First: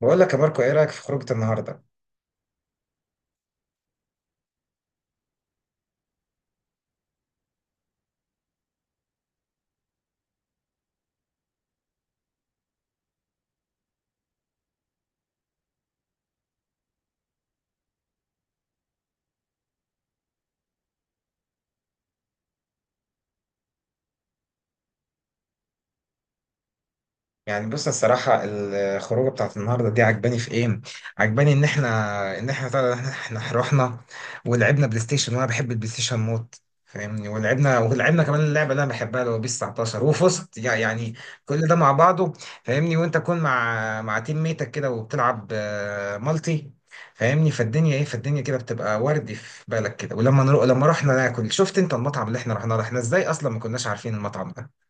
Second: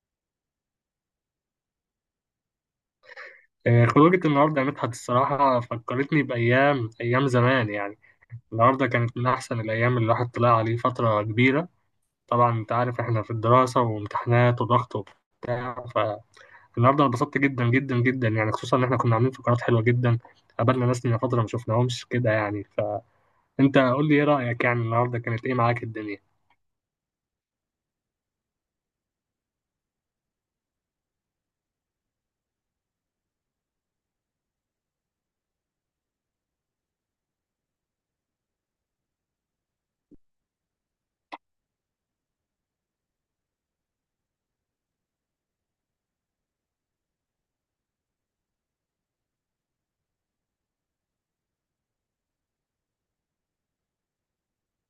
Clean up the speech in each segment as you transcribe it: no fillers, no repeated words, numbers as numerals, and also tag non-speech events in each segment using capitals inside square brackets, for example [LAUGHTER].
بقول لك يا ماركو ايه رايك في خروجه النهارده؟ خروجة النهاردة يا مدحت الصراحة فكرتني بأيام زمان يعني. النهاردة كانت من أحسن الأيام اللي الواحد طلع عليه فترة كبيرة. طبعا أنت عارف إحنا في الدراسة وامتحانات وضغط وبتاع، فالنهاردة أنا اتبسطت جدا يعني، خصوصا إن إحنا كنا عاملين فقرات حلوة جدا. قابلنا ناس من فترة ما شفناهمش كده يعني. فأنت قول لي إيه رأيك، يعني النهاردة كانت إيه معاك الدنيا؟ يعني بص الصراحه الخروجه بتاعت النهارده دي عجباني في ايه. عجباني ان احنا طلع ان احنا رحنا ولعبنا بلاي ستيشن، وانا بحب البلاي ستيشن موت. فاهمني؟ ولعبنا كمان اللعبه اللي انا بحبها اللي هو بيس 19، وفزت يعني. كل ده مع بعضه. فاهمني؟ وانت تكون مع تيم ميتك كده وبتلعب مالتي. فاهمني؟ فالدنيا ايه، فالدنيا كده بتبقى وردي في بالك كده. ولما نروح لما رحنا ناكل شفت انت المطعم اللي احنا رحنا له، احنا ازاي اصلا ما كناش عارفين المطعم ده؟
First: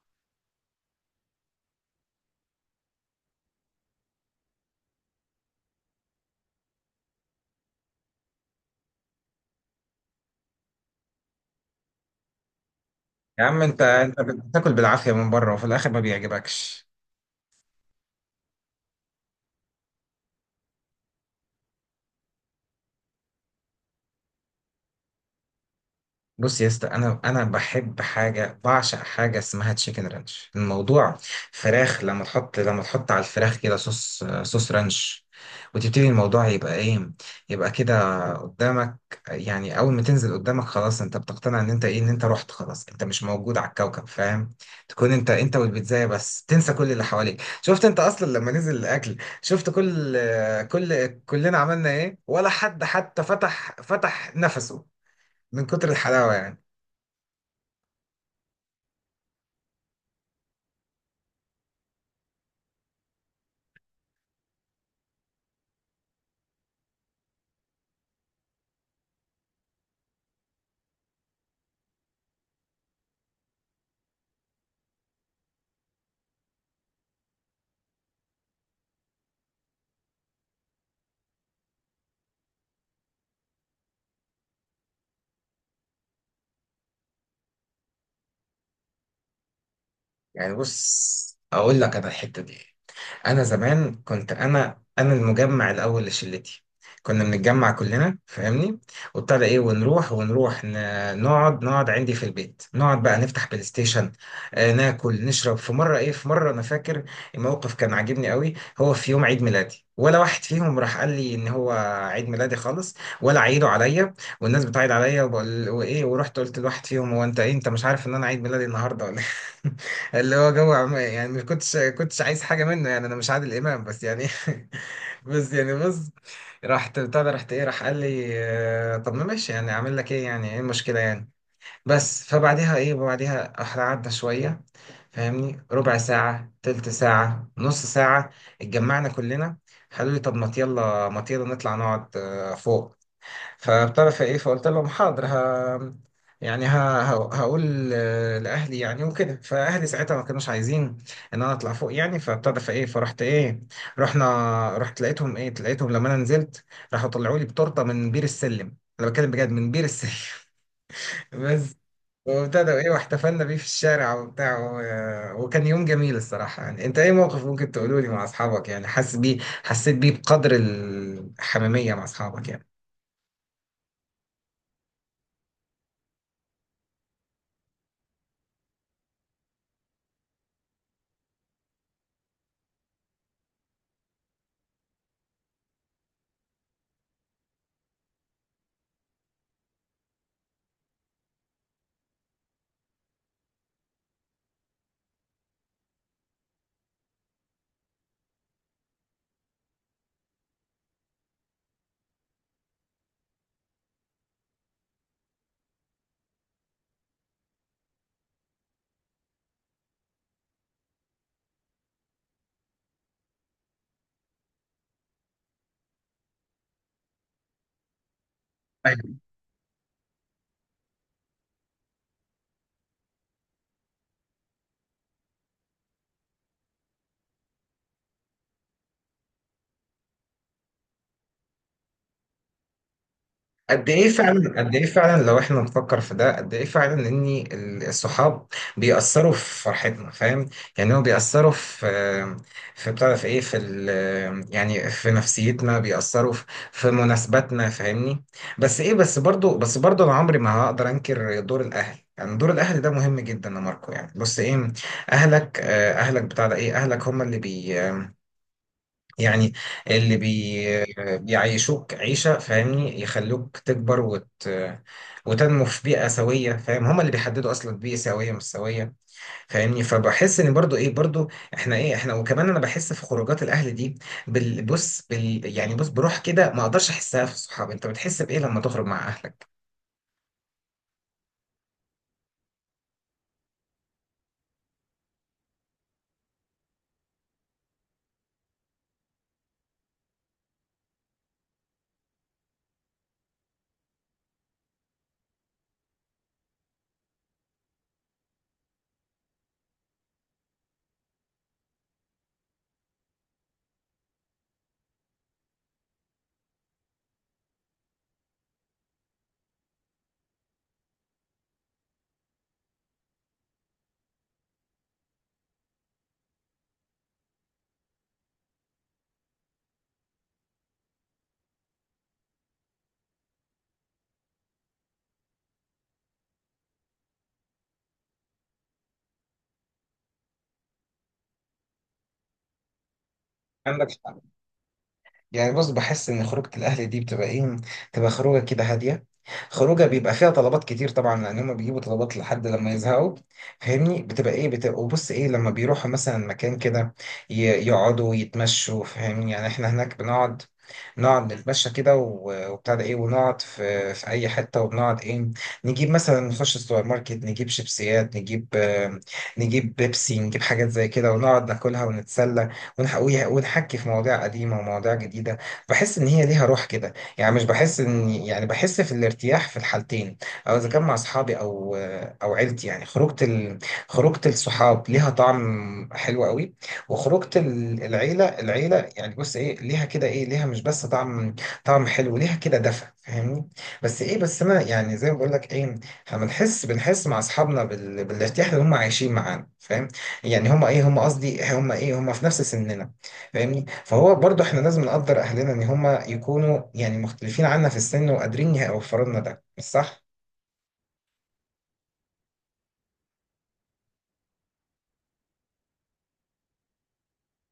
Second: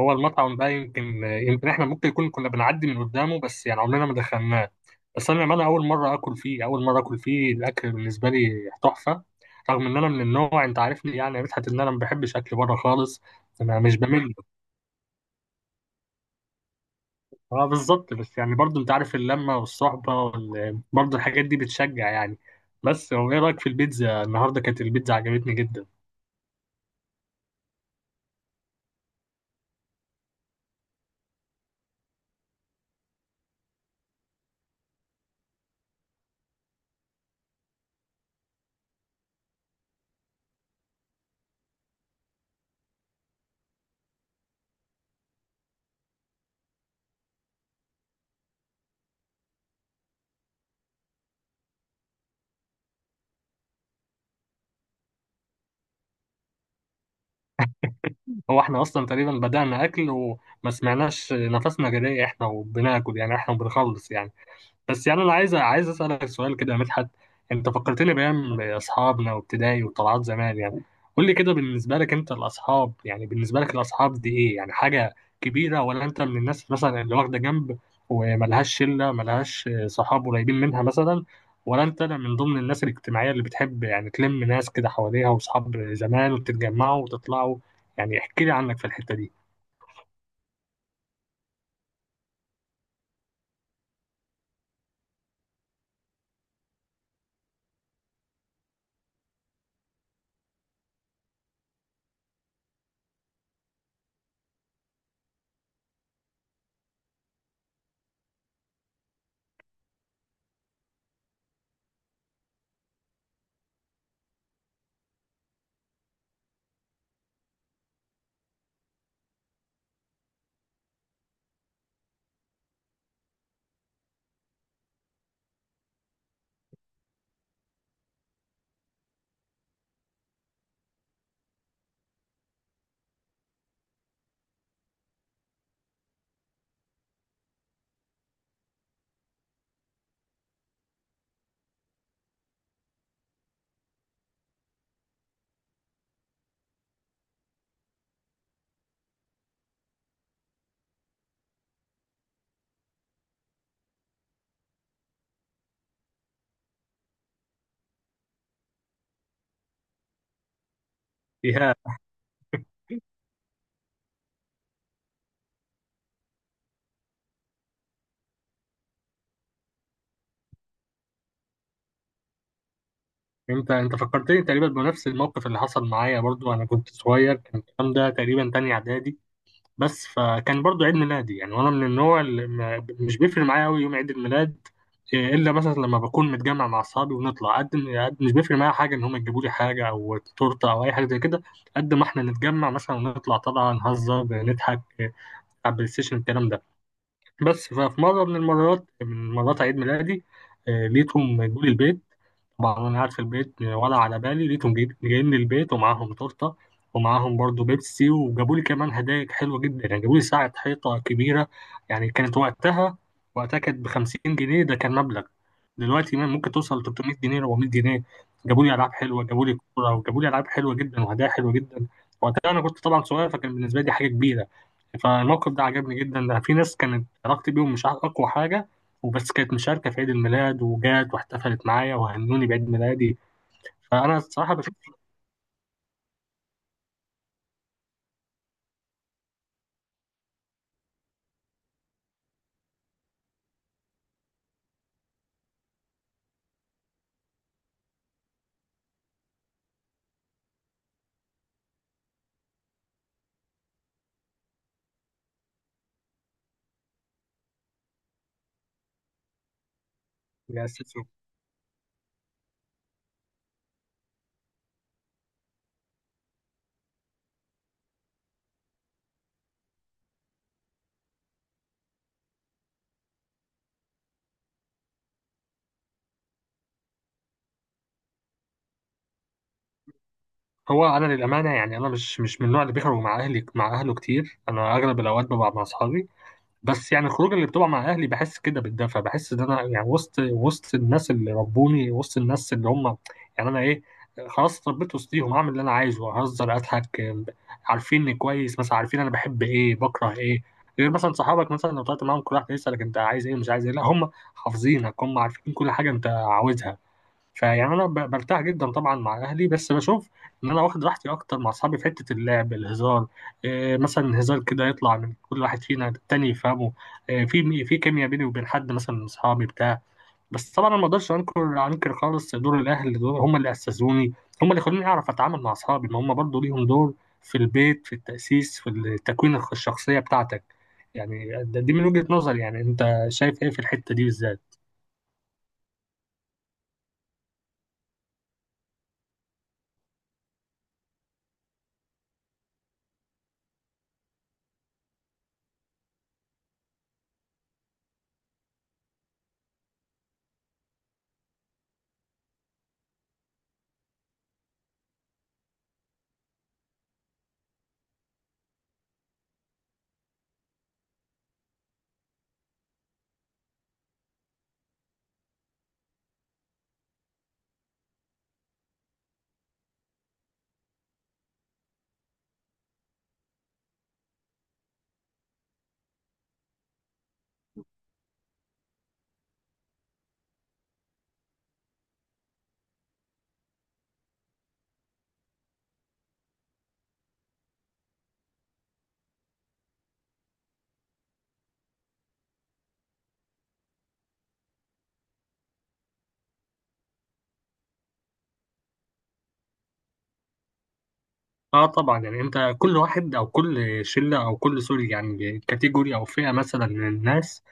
هو المطعم ده يمكن إحنا ممكن يكون كنا بنعدي من قدامه، بس يعني عمرنا ما دخلناه. بس انا للأمانة اول مره اكل فيه، الاكل بالنسبه لي تحفه. رغم ان انا من النوع، انت عارفني يعني يا مدحت، ان انا ما بحبش اكل بره خالص. يا عم انا انت مش انت بمل. بتاكل بالعافيه من بره وفي الاخر ما بيعجبكش. اه بالظبط. بس يعني برضه انت عارف، اللمه والصحبه برضه الحاجات دي بتشجع يعني. بس هو ايه رايك في البيتزا النهارده؟ كانت البيتزا عجبتني جدا. بص يا اسطى، انا بحب حاجه، بعشق حاجه اسمها تشيكن رانش. الموضوع فراخ، لما تحط على الفراخ كده صوص، رانش، وتبتدي الموضوع يبقى ايه، يبقى كده قدامك. يعني اول ما تنزل قدامك خلاص انت بتقتنع ان انت ايه، ان انت رحت، خلاص انت مش موجود على الكوكب. فاهم؟ تكون انت والبيتزايه بس، تنسى كل اللي حواليك. شفت انت اصلا لما نزل الاكل، شفت كل، كلنا عملنا ايه؟ ولا حد حتى فتح، نفسه من كتر الحلاوه يعني. هو احنا اصلا تقريبا بدانا اكل وما سمعناش نفسنا، جري احنا وبناكل يعني، احنا وبنخلص يعني. بس يعني انا عايز اسالك سؤال كده يا مدحت. انت فكرتني بايام اصحابنا وابتدائي وطلعات زمان يعني. قول لي كده، بالنسبه لك انت الاصحاب يعني، بالنسبه لك الاصحاب دي ايه يعني؟ حاجه كبيره، ولا انت من الناس مثلا اللي واخده جنب وملهاش شله، ملهاش صحاب قريبين منها مثلا؟ ولا انت من ضمن الناس الاجتماعيه اللي بتحب يعني تلم ناس كده حواليها واصحاب زمان وتتجمعوا وتطلعوا؟ يعني احكي لي عنك في الحته دي. يعني بص، اقول لك انا الحته دي، انا زمان كنت انا المجمع الاول لشلتي. كنا بنتجمع كلنا. فاهمني؟ وابتدى ايه، ونروح، نقعد، عندي في البيت، نقعد بقى نفتح بلاي ستيشن. آه ناكل نشرب. في مره ايه، في مره انا فاكر الموقف كان عاجبني قوي. هو في يوم عيد ميلادي ولا واحد فيهم راح قال لي ان هو عيد ميلادي خالص، ولا عيدوا عليا والناس بتعيد عليا، وبقول وايه. ورحت قلت لواحد فيهم: هو انت ايه، انت مش عارف ان انا عيد ميلادي النهارده ولا إيه؟ [LAUGHS] اللي هو جو يعني مش كنتش عايز حاجه منه. يعني انا مش عادل امام بس يعني [LAUGHS] بس يعني بص، رحت بتاع ده، رحت ايه، راح قال لي آه، طب ما ماشي، يعني اعمل لك ايه؟ يعني ايه المشكله يعني؟ بس فبعديها ايه، بعديها احنا قعدنا شويه. فاهمني؟ ربع ساعه، تلت ساعه، نص ساعه، اتجمعنا كلنا. قالوا لي: طب ما يلا، ما يلا نطلع نقعد فوق. فبتعرف ايه، فقلت لهم حاضر ها، يعني هقول لاهلي يعني، وكده. فاهلي ساعتها ما كانوش عايزين ان انا اطلع فوق. يعني فبتعرف ايه، فرحت ايه، رحت لقيتهم ايه، لقيتهم لما انا نزلت، راحوا طلعوا لي بتورته من بير السلم، انا بتكلم بجد من بير السلم [LAUGHS] ايه، بس وابتدى ايه، واحتفلنا بيه في الشارع وبتاع، وكان يوم جميل الصراحة. يعني انت ايه موقف ممكن تقوله لي مع اصحابك يعني حاسس بيه، حسيت بيه بقدر الحميمية مع اصحابك يعني؟ انت انت فكرتني تقريبا بنفس الموقف اللي حصل معايا برضو. انا كنت صغير، كان الكلام ده تقريبا تاني اعدادي. بس فكان برضو عيد ميلادي يعني، وانا من النوع اللي مش بيفرق معايا قوي يوم عيد الميلاد، الا مثلا لما بكون متجمع مع اصحابي ونطلع. قد مش بيفرق معايا حاجه ان هم يجيبوا لي حاجه او تورته او اي حاجه زي كده، قد ما احنا نتجمع مثلا ونطلع، طبعا نهزر نضحك على البلاي ستيشن الكلام ده. بس ففي مره من المرات من مرات عيد ميلادي، لقيتهم جولي البيت. طبعا انا قاعد في البيت ولا على بالي، لقيتهم جايين للبيت ومعاهم تورته، ومعاهم برضو بيبسي، وجابوا لي كمان هدايا حلوه جدا يعني. جابوا لي ساعه حيطه كبيره، يعني كانت وقتها، وقتها كانت ب 50 جنيه. ده كان مبلغ، دلوقتي ممكن توصل ل 300 جنيه، 400 جنيه. جابوا لي العاب حلوه، جابوا لي كوره، وجابوا لي العاب حلوه جدا وهدايا حلوه جدا. وقتها انا كنت طبعا صغير، فكان بالنسبه لي حاجه كبيره. فالموقف ده عجبني جدا. ده في ناس كانت علاقتي بيهم مش اقوى حاجه، وبس كانت مشاركة في عيد الميلاد وجات واحتفلت معايا وهنوني بعيد ميلادي. قد ايه فأنا الصراحة فعلا، قد بشوف. ايه فعلا لو احنا نفكر في ده، قد ايه فعلا ان الصحاب بيأثروا في فرحتنا. فاهم؟ يعني هو بيأثروا في، في بتاع ده، في ايه، في ال، يعني في نفسيتنا، بيأثروا في في مناسباتنا. فاهمني؟ بس برضو انا عمري ما هقدر انكر دور الاهل. يعني دور الاهل ده مهم جدا يا ماركو. يعني بص ايه، اهلك اهلك بتاع ده ايه، اهلك هم اللي بي، يعني اللي بيأسسني. بيعيشوك عيشة. فاهمني؟ يخلوك تكبر وتنمو في بيئة سوية. فاهم؟ هما اللي بيحددوا أصلا بيئة سوية مش سوية. فاهمني؟ فبحس إن برضو إيه، برضو إحنا إيه، إحنا وكمان أنا بحس في خروجات الأهل دي بص يعني بص بروح كده ما أقدرش أحسها في الصحاب. أنت بتحس بإيه لما تخرج مع أهلك؟ هو أنا للأمانة يعني أنا مش من النوع اللي بيخرج مع أهلي، مع أهله كتير. أنا أغلب الأوقات ببقى مع أصحابي. بس يعني الخروج اللي بتبقى مع اهلي بحس كده بالدفى، بحس ان انا يعني وسط، وسط الناس اللي ربوني، وسط الناس اللي هم يعني انا ايه، خلاص اتربيت وسطيهم. اعمل اللي انا عايزه، اهزر، اضحك. عارفيني كويس، مثلا عارفين انا بحب ايه، بكره ايه. غير مثلا صحابك، مثلا لو طلعت معاهم كل واحد يسالك انت عايز ايه، مش عايز ايه، لا هم حافظينك، هم عارفين كل حاجه انت عاوزها. فيعني انا برتاح جدا طبعا مع اهلي، بس بشوف ان انا واخد راحتي اكتر مع اصحابي في حته اللعب، الهزار. إيه، مثلا هزار كده يطلع من كل واحد فينا التاني يفهمه. إيه، في في كيمياء بيني وبين حد مثلا من اصحابي بتاع. بس طبعا انا ما اقدرش انكر خالص دور الاهل. دول هم اللي اسسوني، هم اللي خلوني اعرف اتعامل مع اصحابي، ما هم برضو ليهم دور في البيت، في التاسيس، في تكوين الشخصيه بتاعتك. يعني دي من وجهه نظري. يعني انت شايف ايه في الحته عندك دي بالذات؟ يعني بص، بحس ان خروجة الاهل دي بتبقى ايه، بتبقى خروجة كده هادية، خروجة بيبقى فيها طلبات كتير طبعا لان هم بيجيبوا طلبات لحد لما يزهقوا. فاهمني؟ بتبقى ايه، بتبقى وبص ايه، لما بيروحوا مثلا مكان كده ي- يقعدوا يتمشوا. فاهمني؟ يعني احنا هناك بنقعد، نتمشى كده وبتاع ده ايه، ونقعد في في اي حته، وبنقعد ايه، نجيب مثلا، نخش السوبر ماركت، نجيب شيبسيات، نجيب نجيب بيبسي، نجيب حاجات زي كده ونقعد ناكلها ونتسلى ونحكي في مواضيع قديمة ومواضيع جديدة. بحس إن هي ليها روح كده. يعني مش بحس إن يعني، بحس في الارتياح في الحالتين، أو إذا كان مع أصحابي أو أو عيلتي. يعني خروجة خروجة الصحاب ليها طعم حلو قوي، وخروجة العيلة، يعني بص إيه، ليها كده إيه، ليها مش بس طعم، طعم حلو، ليها كده دفى. فاهمني؟ بس إيه، بس أنا يعني زي ما بقول لك إيه، احنا بنحس، مع أصحابنا بالارتياح اللي هم عايشين معانا. فاهم؟ يعني هما ايه، هما قصدي هما ايه، هما في نفس سننا. فاهمني؟ فهو برضو احنا لازم نقدر اهلنا ان هما يكونوا يعني مختلفين عنا في السن وقادرين يوفروا لنا ده، مش صح؟ اه طبعا، يعني انت كل واحد او كل شله او كل سوري يعني، كاتيجوري او فئه مثلا من الناس،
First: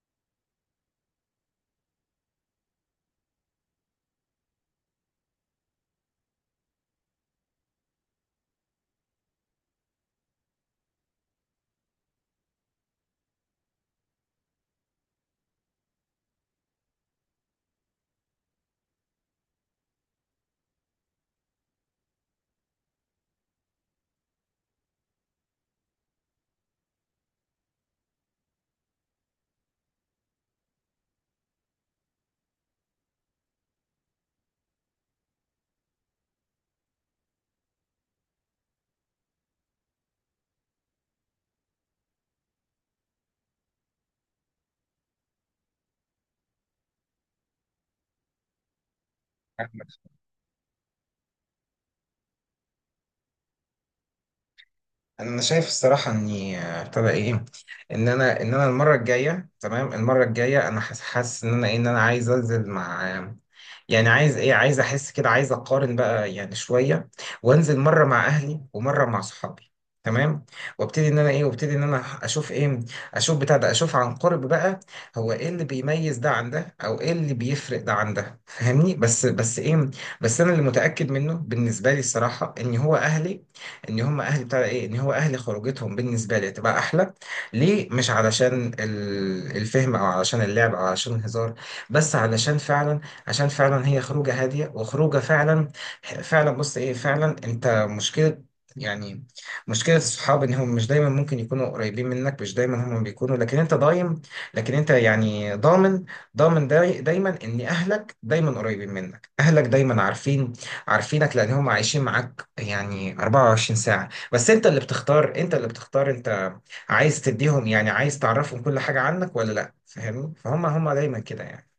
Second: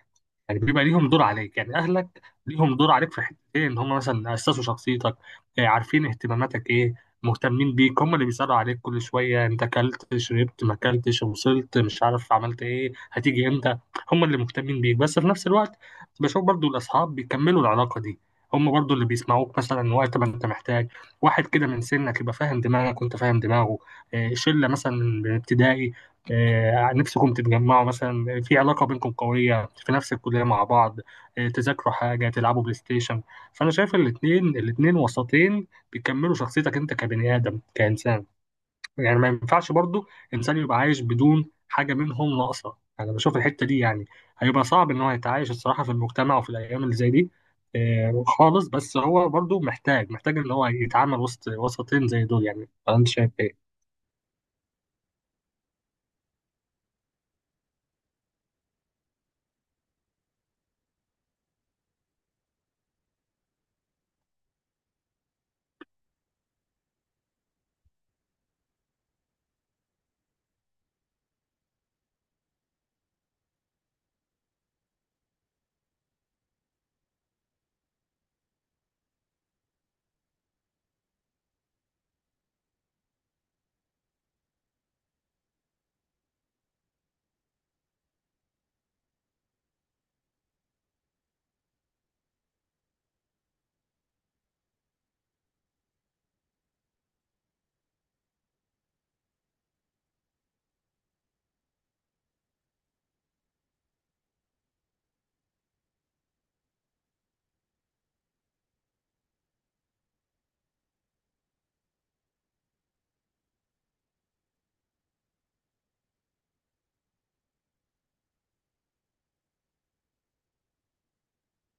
يعني بيبقى ليهم دور عليك. يعني اهلك ليهم دور عليك في حتتين، ان هم مثلا اسسوا شخصيتك، عارفين اهتماماتك ايه، مهتمين بيك، هم اللي بيسالوا عليك كل شويه انت اكلت، شربت، ما اكلتش، وصلت، مش عارف، عملت ايه، هتيجي امتى. هم اللي مهتمين بيك. بس في نفس الوقت بشوف برضو الاصحاب بيكملوا العلاقه دي. هم برضو اللي بيسمعوك مثلا وقت ما انت محتاج واحد كده من سنك يبقى فاهم دماغك وانت فاهم دماغه. شله مثلا من ابتدائي، نفسكم تتجمعوا مثلا في علاقة بينكم قوية، في نفس الكلية مع بعض، تذاكروا حاجة، تلعبوا بلاي ستيشن. فأنا شايف الاتنين وسطين بيكملوا شخصيتك أنت كبني آدم كإنسان. يعني ما ينفعش برضو إنسان يبقى عايش بدون حاجة منهم ناقصة. أنا بشوف الحتة دي يعني هيبقى صعب إن هو يتعايش الصراحة في المجتمع وفي الأيام اللي زي دي خالص. بس هو برضو محتاج إن هو يتعامل وسط وسطين زي دول. يعني أنت شايف إيه؟ انا شايف الصراحه اني ابتدى ايه، ان انا المره الجايه، تمام، المره الجايه انا حاسس ان انا ايه، ان انا عايز انزل مع يعني عايز ايه، عايز احس كده، عايز اقارن بقى يعني شويه، وانزل مره مع اهلي ومره مع صحابي، تمام. وابتدي ان انا ايه، وابتدي ان انا اشوف ايه، اشوف بتاع ده، اشوف عن قرب بقى، هو ايه اللي بيميز ده عن ده، او ايه اللي بيفرق ده عن ده. فاهمني؟ بس انا اللي متاكد منه بالنسبه لي الصراحه ان هو اهلي، ان هم اهل بتاع ايه، ان هو اهل خروجتهم بالنسبه لي تبقى احلى. ليه؟ مش علشان الفهم او علشان اللعب او علشان الهزار، بس علشان فعلا، عشان فعلا هي خروجه هاديه وخروجه فعلا فعلا. بص ايه، فعلا انت مشكله يعني، مشكلة الصحاب إن هم مش دايما ممكن يكونوا قريبين منك، مش دايما هم بيكونوا لكن أنت ضايم، لكن أنت يعني ضامن، دايما إن أهلك دايما قريبين منك، أهلك دايما عارفين، عارفينك لأن هم عايشين معاك يعني 24 ساعة. بس انت اللي بتختار، انت اللي بتختار انت عايز تديهم يعني، عايز تعرفهم كل حاجة عنك ولا لا. فاهمني؟ فهم هم دايما كده يعني.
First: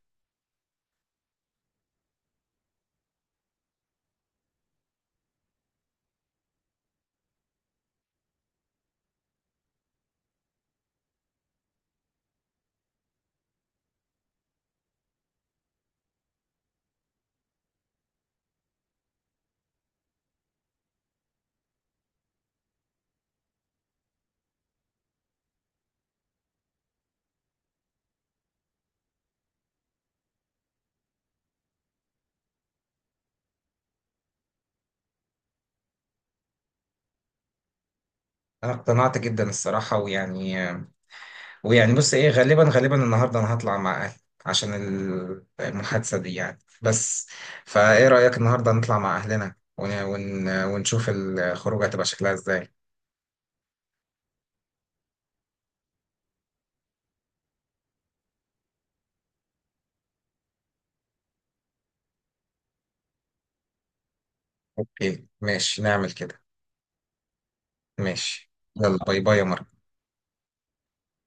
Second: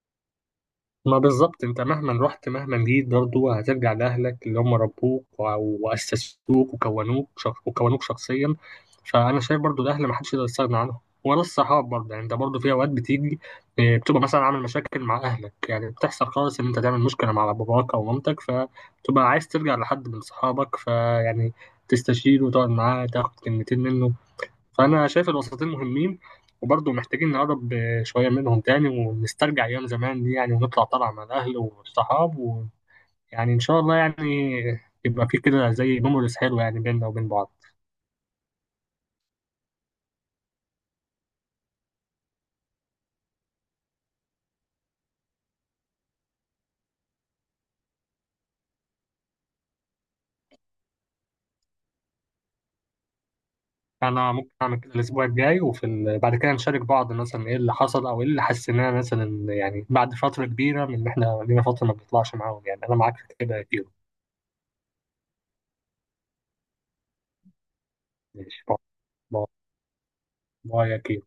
ما بالظبط، انت مهما رحت مهما جيت برضه هترجع لأهلك اللي هم ربوك وأسسوك وكونوك وكونوك شخصيا. فأنا شايف برضه الأهل ما حدش يقدر يستغنى عنهم، ولا الصحاب برضه. يعني انت برضه في أوقات بتيجي، اه، بتبقى مثلا عامل مشاكل مع أهلك، يعني بتحصل خالص إن انت تعمل مشكلة مع باباك أو مامتك، فبتبقى عايز ترجع لحد من صحابك، فيعني تستشيره وتقعد معاه تاخد كلمتين منه. فأنا شايف الوسطين مهمين، وبرضه محتاجين نقرب شوية منهم تاني ونسترجع أيام زمان دي يعني، ونطلع طلعة مع الأهل والصحاب، ويعني إن شاء الله يعني يبقى في كده زي ميموريز حلوة يعني بيننا وبين بعض. انا اقتنعت جدا الصراحة ويعني، ويعني بص ايه، غالبا النهاردة انا هطلع مع اهلي عشان المحادثة دي يعني بس. فايه رأيك النهاردة نطلع مع اهلنا ونشوف الخروج هتبقى شكلها ازاي؟ أنا ممكن أعمل كده الأسبوع الجاي، وفي بعد كده نشارك بعض مثلا إيه اللي حصل أو إيه اللي حسيناه مثلا، يعني بعد فترة كبيرة من إن إحنا لينا فترة ما بنطلعش معاهم يعني. أنا معاك في كده يا كيرو. اوكي ماشي، نعمل كده. ماشي، ماشي، باي يلا باي باي يا باي. مارك. باي يا كيرو.